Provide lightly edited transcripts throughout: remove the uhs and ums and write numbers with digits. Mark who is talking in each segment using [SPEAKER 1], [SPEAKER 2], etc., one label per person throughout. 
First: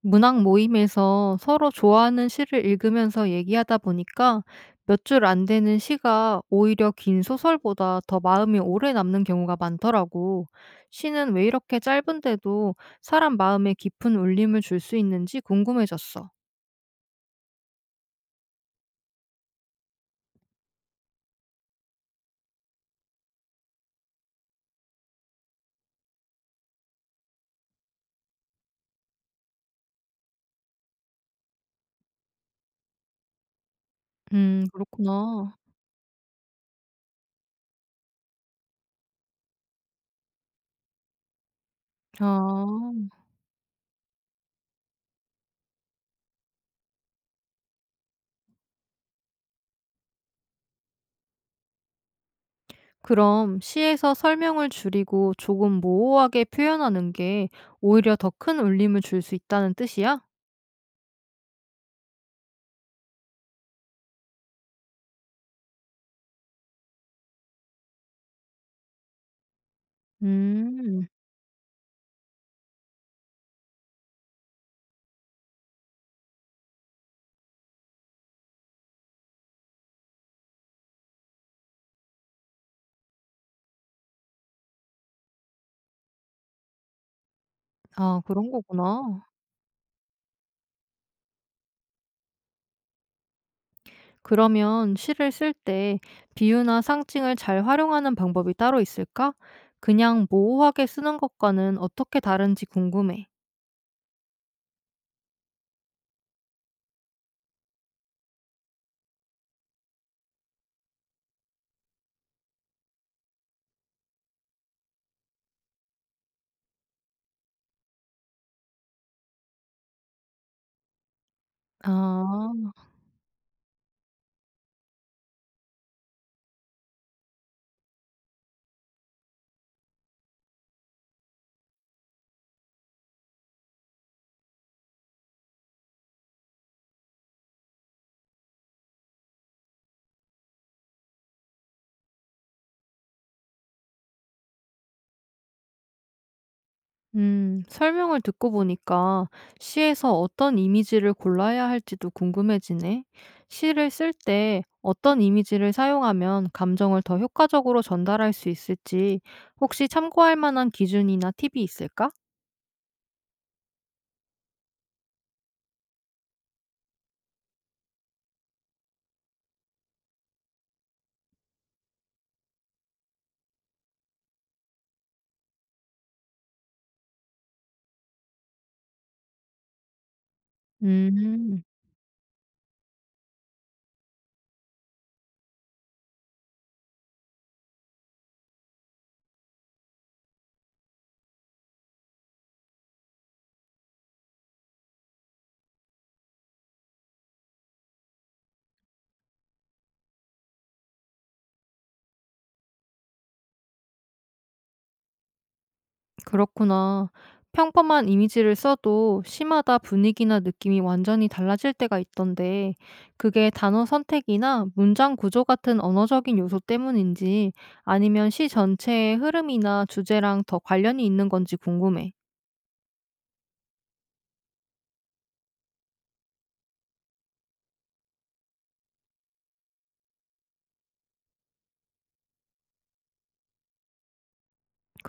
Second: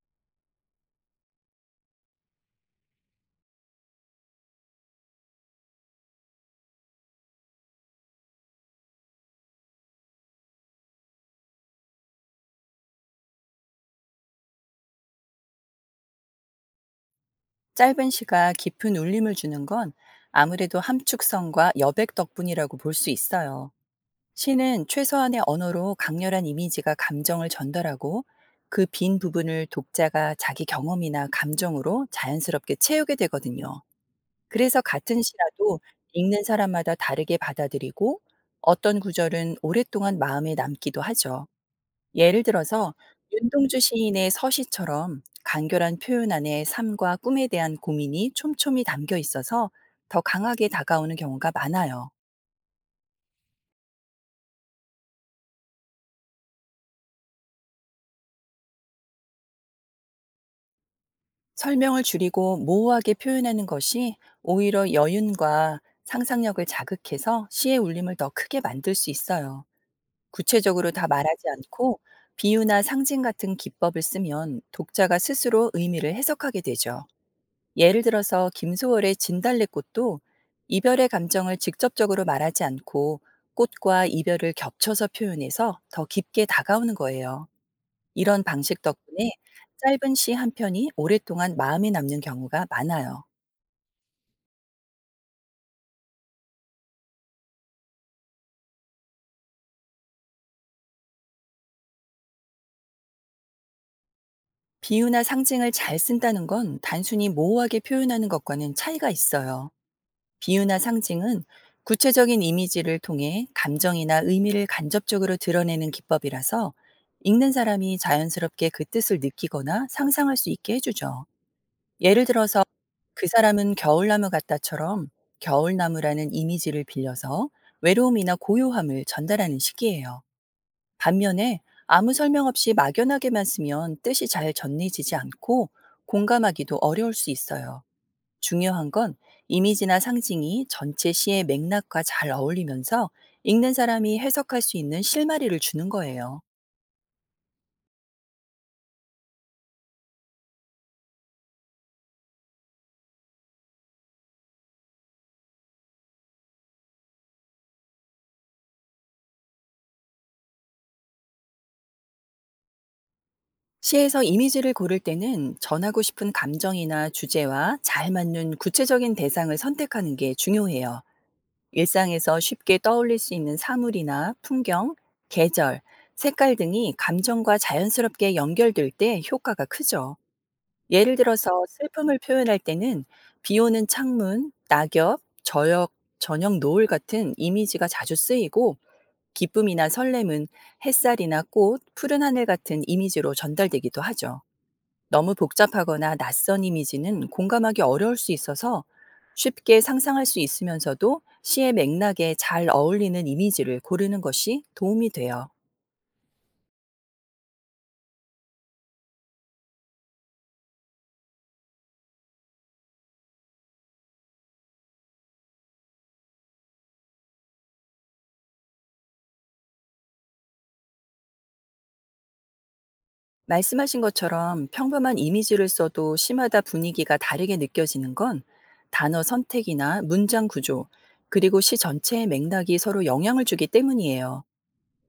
[SPEAKER 1] 문학 모임에서 서로 좋아하는 시를 읽으면서 얘기하다 보니까 몇 줄 안 되는 시가 오히려 긴 소설보다 더 마음이 오래 남는 경우가 많더라고. 시는 왜 이렇게 짧은데도 사람 마음에 깊은 울림을 줄 수 있는지 궁금해졌어.
[SPEAKER 2] 짧은 시가 깊은 울림을 주는 건 아무래도 함축성과 여백 덕분이라고 볼 수 있어요. 시는 최소한의 언어로 강렬한 이미지가 감정을 전달하고, 그 빈 부분을 독자가 자기 경험이나 감정으로 자연스럽게 채우게 되거든요. 그래서 같은
[SPEAKER 1] 그렇구나.
[SPEAKER 2] 시라도 읽는 사람마다 다르게 받아들이고, 어떤 구절은 오랫동안 마음에 남기도 하죠. 예를
[SPEAKER 1] 아,
[SPEAKER 2] 들어서 윤동주 시인의 서시처럼 간결한 표현 안에 삶과 꿈에 대한 고민이 촘촘히 담겨 있어서 더 강하게 다가오는 경우가 많아요.
[SPEAKER 1] 그럼 시에서 설명을 줄이고 조금 모호하게 표현하는 게 오히려 더 큰 울림을 줄 수 있다는 뜻이야?
[SPEAKER 2] 설명을 줄이고 모호하게 표현하는 것이 오히려 여윤과 상상력을 자극해서 시의 울림을 더 크게 만들 수 있어요. 구체적으로
[SPEAKER 1] 음,
[SPEAKER 2] 다 말하지 않고 비유나 상징 같은 기법을 쓰면 독자가 스스로 의미를 해석하게 되죠. 예를 들어서 김소월의 진달래꽃도 이별의 감정을 직접적으로 말하지 않고, 꽃과 이별을 겹쳐서 표현해서 더 깊게 다가오는 거예요.
[SPEAKER 1] 아,
[SPEAKER 2] 이런
[SPEAKER 1] 그런
[SPEAKER 2] 방식
[SPEAKER 1] 거구나.
[SPEAKER 2] 덕분에 짧은 시 한 편이 오랫동안 마음에 남는 경우가 많아요.
[SPEAKER 1] 그러면 시를 쓸 때 비유나 상징을 잘 활용하는 방법이 따로 있을까? 그냥 모호하게 쓰는 것과는 어떻게 다른지 궁금해.
[SPEAKER 2] 비유나 상징을 잘 쓴다는 건 단순히 모호하게 표현하는 것과는 차이가 있어요. 비유나 상징은 구체적인 이미지를 통해 감정이나 의미를 간접적으로 드러내는 기법이라서, 읽는 사람이 자연스럽게 그 뜻을 느끼거나 상상할 수 있게 해주죠. 예를
[SPEAKER 1] 아,
[SPEAKER 2] 들어서 그 사람은 겨울나무 같다처럼 겨울나무라는 이미지를 빌려서 외로움이나 고요함을 전달하는 식이에요. 반면에 아무 설명 없이 막연하게만 쓰면 뜻이 잘 전해지지 않고, 공감하기도 어려울 수 있어요. 중요한 건 이미지나 상징이 전체 시의 맥락과 잘 어울리면서 읽는 사람이 해석할 수 있는 실마리를 주는 거예요.
[SPEAKER 1] 설명을 듣고 보니까 시에서 어떤 이미지를 골라야 할지도 궁금해지네. 시를 쓸 때 어떤 이미지를 사용하면 감정을 더 효과적으로 전달할 수 있을지 혹시 참고할 만한 기준이나 팁이 있을까?
[SPEAKER 2] 시에서 이미지를 고를 때는 전하고 싶은 감정이나 주제와 잘 맞는 구체적인 대상을 선택하는 게 중요해요. 일상에서 쉽게 떠올릴 수 있는 사물이나 풍경, 계절, 색깔 등이 감정과 자연스럽게 연결될 때 효과가 크죠. 예를 들어서
[SPEAKER 1] 음.
[SPEAKER 2] 슬픔을 표현할 때는 비 오는 창문, 낙엽, 저녁, 저녁 노을 같은 이미지가 자주 쓰이고, 기쁨이나 설렘은 햇살이나 꽃, 푸른 하늘 같은 이미지로 전달되기도 하죠. 너무 복잡하거나 낯선 이미지는 공감하기 어려울 수 있어서, 쉽게 상상할 수 있으면서도 시의 맥락에 잘 어울리는 이미지를 고르는 것이 도움이 돼요.
[SPEAKER 1] 그렇구나. 평범한 이미지를 써도 시마다 분위기나 느낌이 완전히 달라질 때가 있던데, 그게 단어 선택이나 문장 구조 같은 언어적인 요소 때문인지, 아니면 시 전체의 흐름이나 주제랑 더 관련이 있는 건지 궁금해.
[SPEAKER 2] 말씀하신 것처럼 평범한 이미지를 써도 심마다 분위기가 다르게 느껴지는 건 단어 선택이나 문장 구조, 그리고 시 전체의 맥락이 서로 영향을 주기 때문이에요.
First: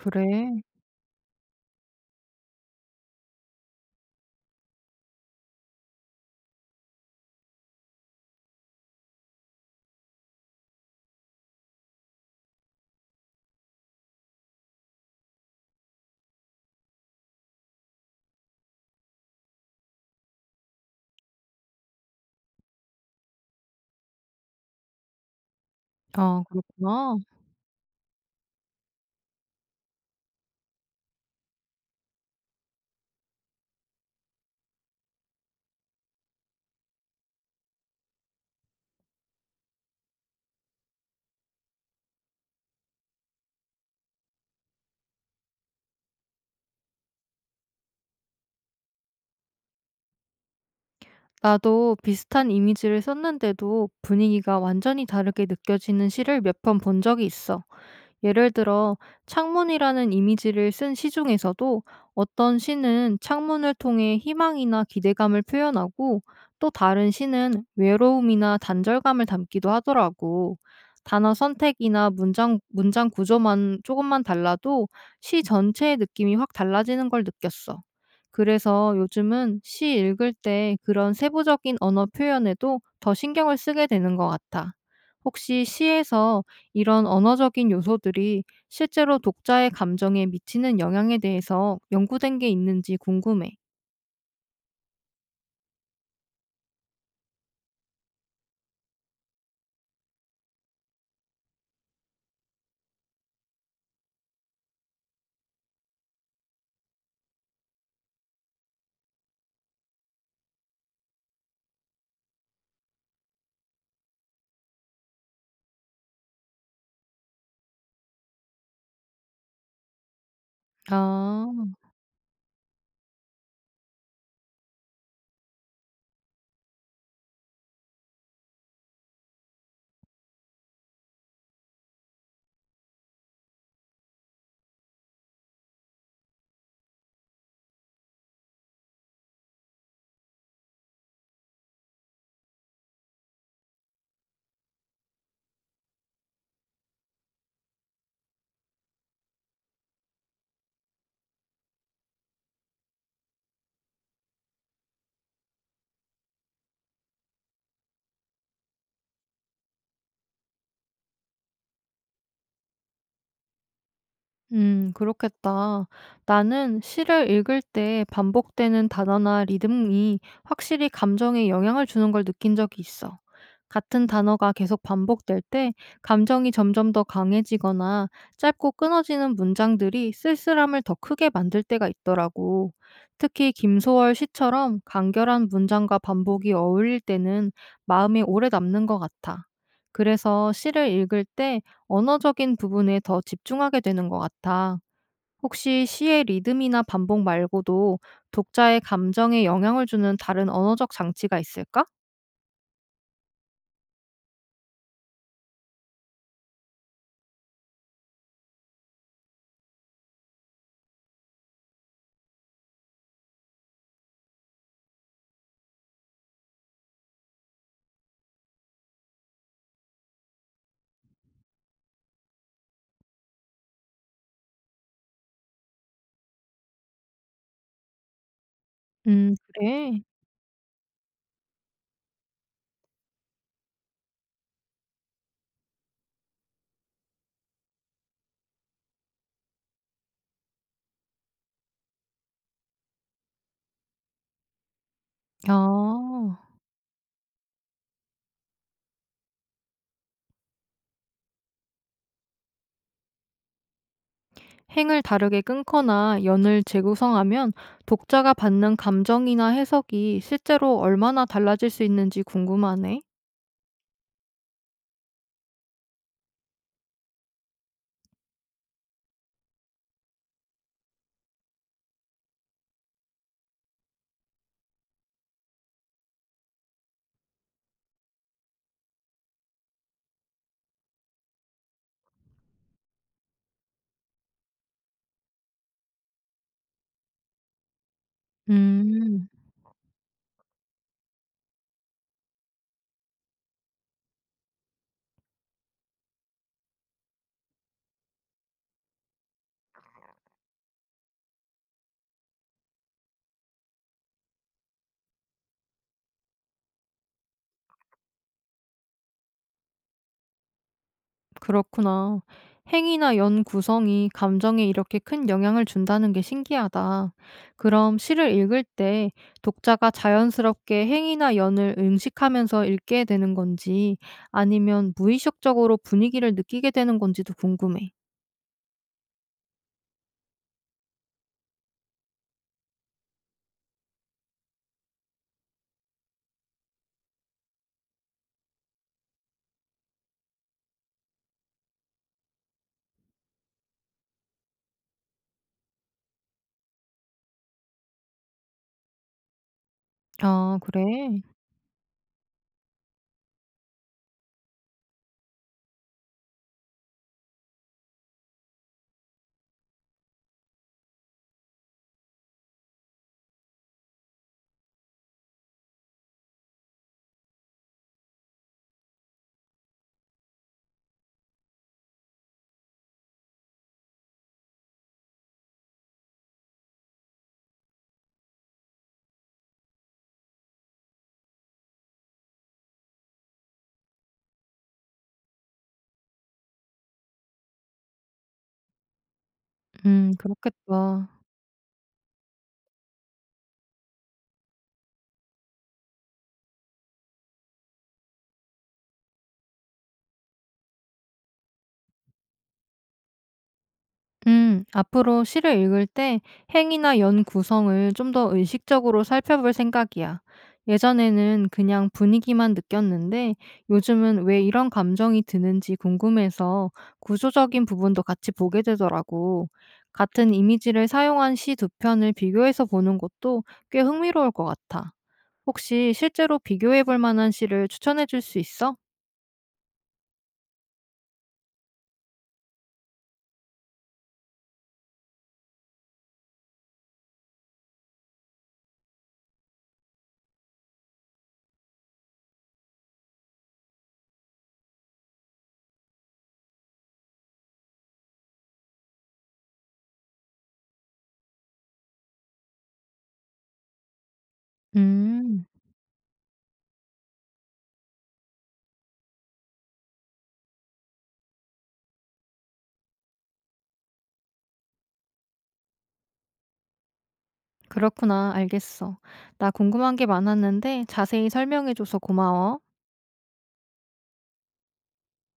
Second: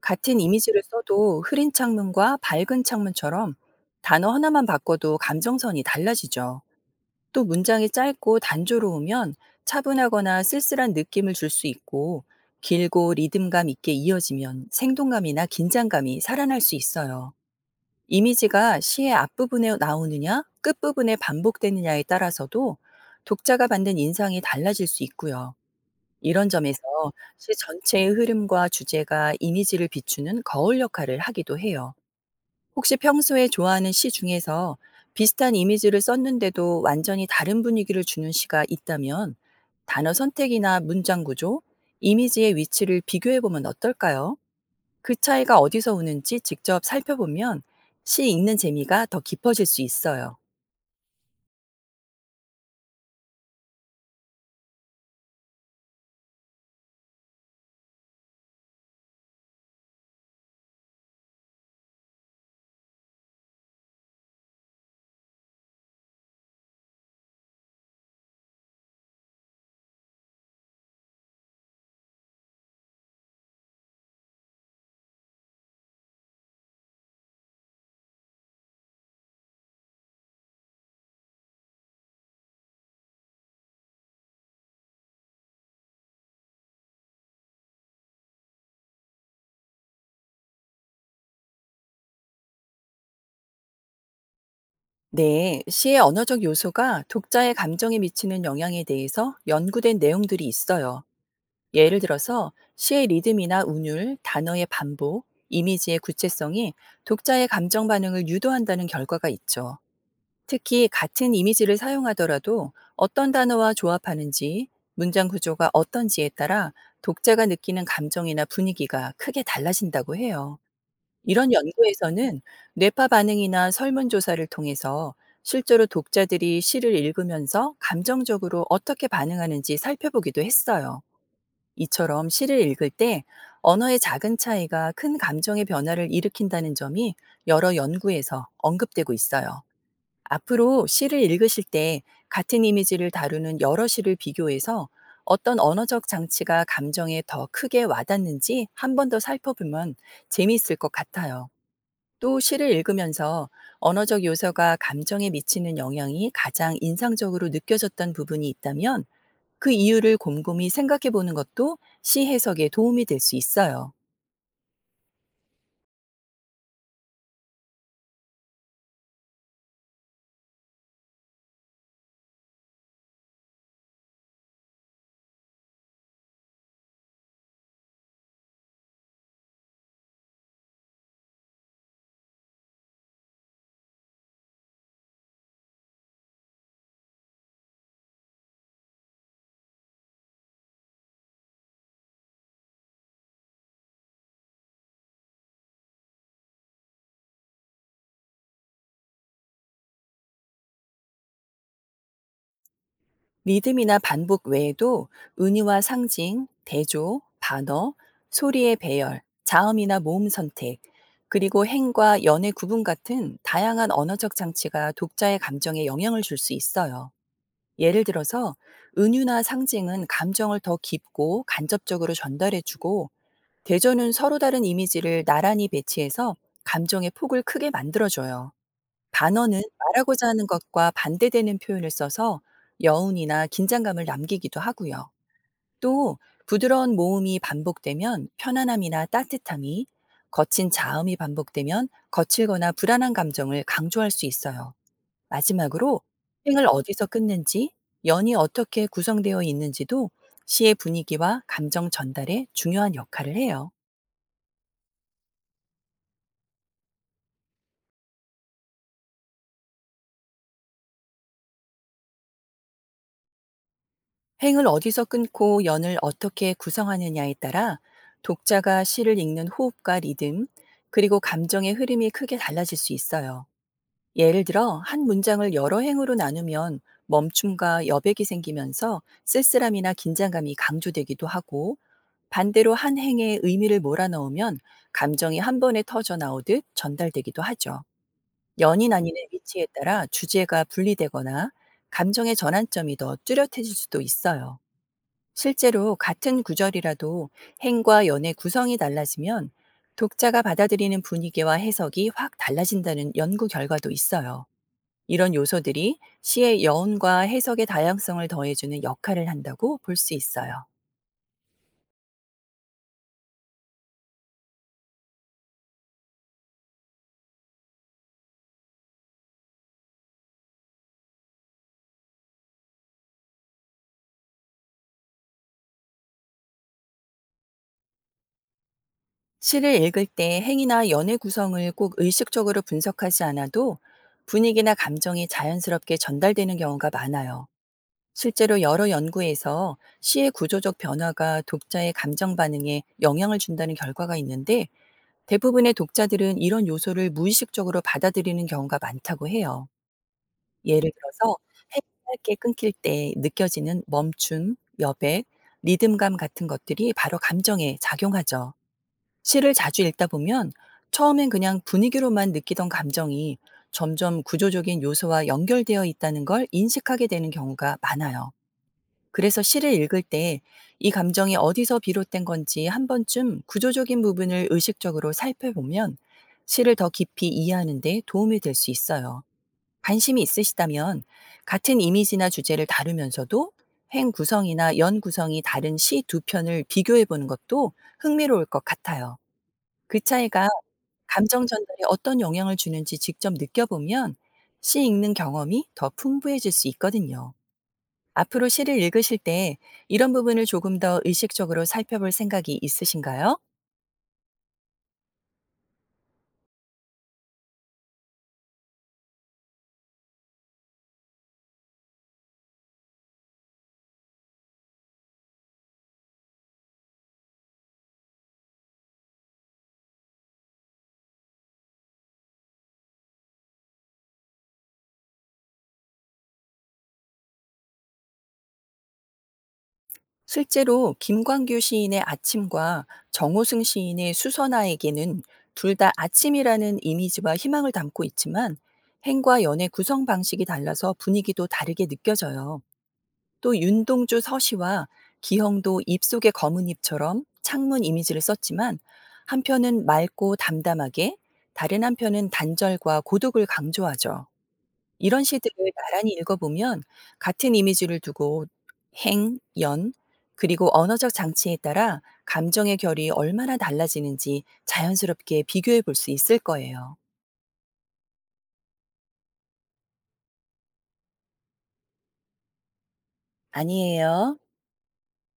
[SPEAKER 2] 같은 이미지를 써도 흐린 창문과 밝은 창문처럼 단어 하나만 바꿔도 감정선이 달라지죠. 또 문장이 짧고 단조로우면 차분하거나 쓸쓸한 느낌을 줄 수 있고, 길고 리듬감 있게 이어지면 생동감이나 긴장감이 살아날 수 있어요. 이미지가 시의 앞부분에 나오느냐 끝부분에 반복되느냐에 따라서도 독자가 받는 인상이 달라질 수 있고요.
[SPEAKER 1] 아,
[SPEAKER 2] 이런 점에서
[SPEAKER 1] 그렇구나.
[SPEAKER 2] 시 전체의 흐름과 주제가 이미지를 비추는 거울 역할을 하기도 해요. 혹시 평소에 좋아하는 시 중에서 비슷한 이미지를 썼는데도 완전히 다른 분위기를 주는 시가 있다면, 단어 선택이나 문장 구조, 이미지의 위치를 비교해 보면 어떨까요? 그 차이가 어디서 오는지 직접 살펴보면 시 읽는 재미가 더 깊어질 수 있어요.
[SPEAKER 1] 나도 비슷한 이미지를 썼는데도 분위기가 완전히 다르게 느껴지는 시를 몇 편 본 적이 있어. 예를 들어 창문이라는 이미지를 쓴 시 중에서도 어떤 시는 창문을 통해 희망이나 기대감을 표현하고 또 다른 시는 외로움이나 단절감을 담기도 하더라고. 단어 선택이나 문장 구조만 조금만 달라도 시 전체의 느낌이 확 달라지는 걸 느꼈어. 그래서 요즘은 시 읽을 때 그런 세부적인 언어 표현에도 더 신경을 쓰게 되는 것 같아. 혹시 시에서 이런 언어적인 요소들이 실제로 독자의 감정에 미치는 영향에 대해서 연구된 게 있는지 궁금해.
[SPEAKER 2] 네, 시의 언어적 요소가 독자의 감정에 미치는 영향에 대해서 연구된 내용들이 있어요. 예를 들어서 시의 리듬이나 운율, 단어의 반복, 이미지의 구체성이 독자의 감정 반응을 유도한다는 결과가 있죠. 특히 같은 이미지를 사용하더라도 어떤 단어와 조합하는지, 문장 구조가 어떤지에 따라 독자가 느끼는 감정이나 분위기가 크게 달라진다고 해요. 이런
[SPEAKER 1] 아.
[SPEAKER 2] 연구에서는 뇌파 반응이나 설문조사를 통해서 실제로 독자들이 시를 읽으면서 감정적으로 어떻게 반응하는지 살펴보기도 했어요. 이처럼 시를 읽을 때 언어의 작은 차이가 큰 감정의 변화를 일으킨다는 점이 여러 연구에서 언급되고 있어요. 앞으로 시를 읽으실 때 같은 이미지를 다루는 여러 시를 비교해서 어떤 언어적 장치가 감정에 더 크게 와닿는지 한 번 더 살펴보면 재미있을 것 같아요. 또 시를 읽으면서 언어적 요소가 감정에 미치는 영향이 가장 인상적으로 느껴졌던 부분이 있다면, 그 이유를 곰곰이 생각해 보는 것도 시 해석에 도움이 될 수 있어요.
[SPEAKER 1] 그렇겠다. 나는 시를 읽을 때 반복되는 단어나 리듬이 확실히 감정에 영향을 주는 걸 느낀 적이 있어. 같은 단어가 계속 반복될 때 감정이 점점 더 강해지거나 짧고 끊어지는 문장들이 쓸쓸함을 더 크게 만들 때가 있더라고. 특히 김소월 시처럼 간결한 문장과 반복이 어울릴 때는 마음에 오래 남는 것 같아. 그래서 시를 읽을 때 언어적인 부분에 더 집중하게 되는 것 같아. 혹시 시의 리듬이나 반복 말고도 독자의 감정에 영향을 주는 다른 언어적 장치가 있을까?
[SPEAKER 2] 리듬이나 반복 외에도 은유와 상징, 대조, 반어, 소리의 배열, 자음이나 모음 선택, 그리고 행과 연의 구분 같은 다양한 언어적 장치가 독자의 감정에 영향을 줄 수 있어요. 예를 들어서 은유나 상징은 감정을 더 깊고 간접적으로 전달해주고, 대조는 서로 다른 이미지를 나란히 배치해서 감정의 폭을 크게 만들어줘요. 반어는
[SPEAKER 1] 그래.
[SPEAKER 2] 말하고자 하는 것과 반대되는 표현을 써서 여운이나 긴장감을 남기기도 하고요. 또 부드러운 모음이 반복되면 편안함이나 따뜻함이, 거친 자음이 반복되면 거칠거나 불안한 감정을 강조할 수 있어요. 마지막으로
[SPEAKER 1] 아,
[SPEAKER 2] 행을 어디서 끊는지, 연이 어떻게 구성되어 있는지도 시의 분위기와 감정 전달에 중요한 역할을 해요.
[SPEAKER 1] 행을 다르게 끊거나 연을 재구성하면 독자가 받는 감정이나 해석이 실제로 얼마나 달라질 수 있는지 궁금하네.
[SPEAKER 2] 행을 어디서 끊고 연을 어떻게 구성하느냐에 따라 독자가 시를 읽는 호흡과 리듬, 그리고 감정의 흐름이 크게 달라질 수 있어요. 예를 들어, 한 문장을 여러 행으로 나누면 멈춤과 여백이 생기면서 쓸쓸함이나 긴장감이 강조되기도 하고, 반대로 한 행에 의미를 몰아넣으면 감정이 한 번에 터져 나오듯 전달되기도 하죠. 연인
[SPEAKER 1] 음.
[SPEAKER 2] 아닌의 위치에 따라 주제가 분리되거나 감정의 전환점이 더 뚜렷해질 수도 있어요. 실제로 같은 구절이라도 행과 연의 구성이 달라지면 독자가 받아들이는 분위기와 해석이 확 달라진다는 연구 결과도 있어요. 이런 요소들이 시의 여운과 해석의 다양성을 더해주는 역할을 한다고 볼 수 있어요.
[SPEAKER 1] 그렇구나. 행위나 연 구성이 감정에 이렇게 큰 영향을 준다는 게 신기하다. 그럼 시를 읽을 때 독자가 자연스럽게 행위나 연을 응식하면서 읽게 되는 건지 아니면 무의식적으로 분위기를 느끼게 되는 건지도 궁금해.
[SPEAKER 2] 시를 읽을 때 행이나 연의 구성을 꼭 의식적으로 분석하지 않아도 분위기나 감정이 자연스럽게 전달되는 경우가 많아요. 실제로 여러 연구에서 시의 구조적 변화가 독자의 감정 반응에 영향을 준다는 결과가 있는데, 대부분의 독자들은 이런 요소를 무의식적으로 받아들이는 경우가 많다고 해요.
[SPEAKER 1] 아,
[SPEAKER 2] 예를
[SPEAKER 1] 그래?
[SPEAKER 2] 들어서 해가 짧게 끊길 때 느껴지는 멈춤, 여백, 리듬감 같은 것들이 바로 감정에 작용하죠. 시를 자주 읽다 보면 처음엔 그냥 분위기로만 느끼던 감정이 점점 구조적인 요소와 연결되어 있다는 걸 인식하게 되는 경우가 많아요. 그래서 시를 읽을 때 이 감정이 어디서 비롯된 건지 한 번쯤 구조적인 부분을 의식적으로 살펴보면 시를 더 깊이 이해하는 데 도움이 될 수 있어요. 관심이 있으시다면 같은 이미지나 주제를 다루면서도 행 구성이나 연 구성이 다른 시 두 편을 비교해 보는 것도 흥미로울 것 같아요. 그 차이가
[SPEAKER 1] 그렇겠다.
[SPEAKER 2] 감정 전달에 어떤 영향을 주는지 직접 느껴보면 시 읽는 경험이 더 풍부해질 수 있거든요. 앞으로 시를 읽으실 때 이런 부분을 조금 더 의식적으로 살펴볼 생각이 있으신가요?
[SPEAKER 1] 앞으로 시를 읽을 때 행이나 연 구성을 좀 더 의식적으로 살펴볼 생각이야. 예전에는 그냥 분위기만 느꼈는데 요즘은 왜 이런 감정이 드는지 궁금해서 구조적인 부분도 같이 보게 되더라고. 같은 이미지를 사용한 시 두 편을 비교해서 보는 것도 꽤 흥미로울 것 같아. 혹시 실제로 비교해 볼 만한 시를 추천해 줄 수 있어?
[SPEAKER 2] 실제로 김광규 시인의 아침과 정호승 시인의 수선화에게는 둘 다 아침이라는 이미지와 희망을 담고 있지만, 행과 연의 구성 방식이 달라서 분위기도 다르게 느껴져요. 또 윤동주 서시와 기형도 입속의 검은 잎처럼 창문 이미지를 썼지만, 한편은 맑고 담담하게, 다른 한편은 단절과 고독을 강조하죠. 이런
[SPEAKER 1] 음.
[SPEAKER 2] 시들을 나란히 읽어보면 같은 이미지를 두고 행, 연, 그리고 언어적 장치에 따라 감정의 결이 얼마나 달라지는지 자연스럽게 비교해 볼 수 있을 거예요.
[SPEAKER 1] 그렇구나. 알겠어. 나 궁금한 게 많았는데 자세히 설명해줘서 고마워.
[SPEAKER 2] 아니에요.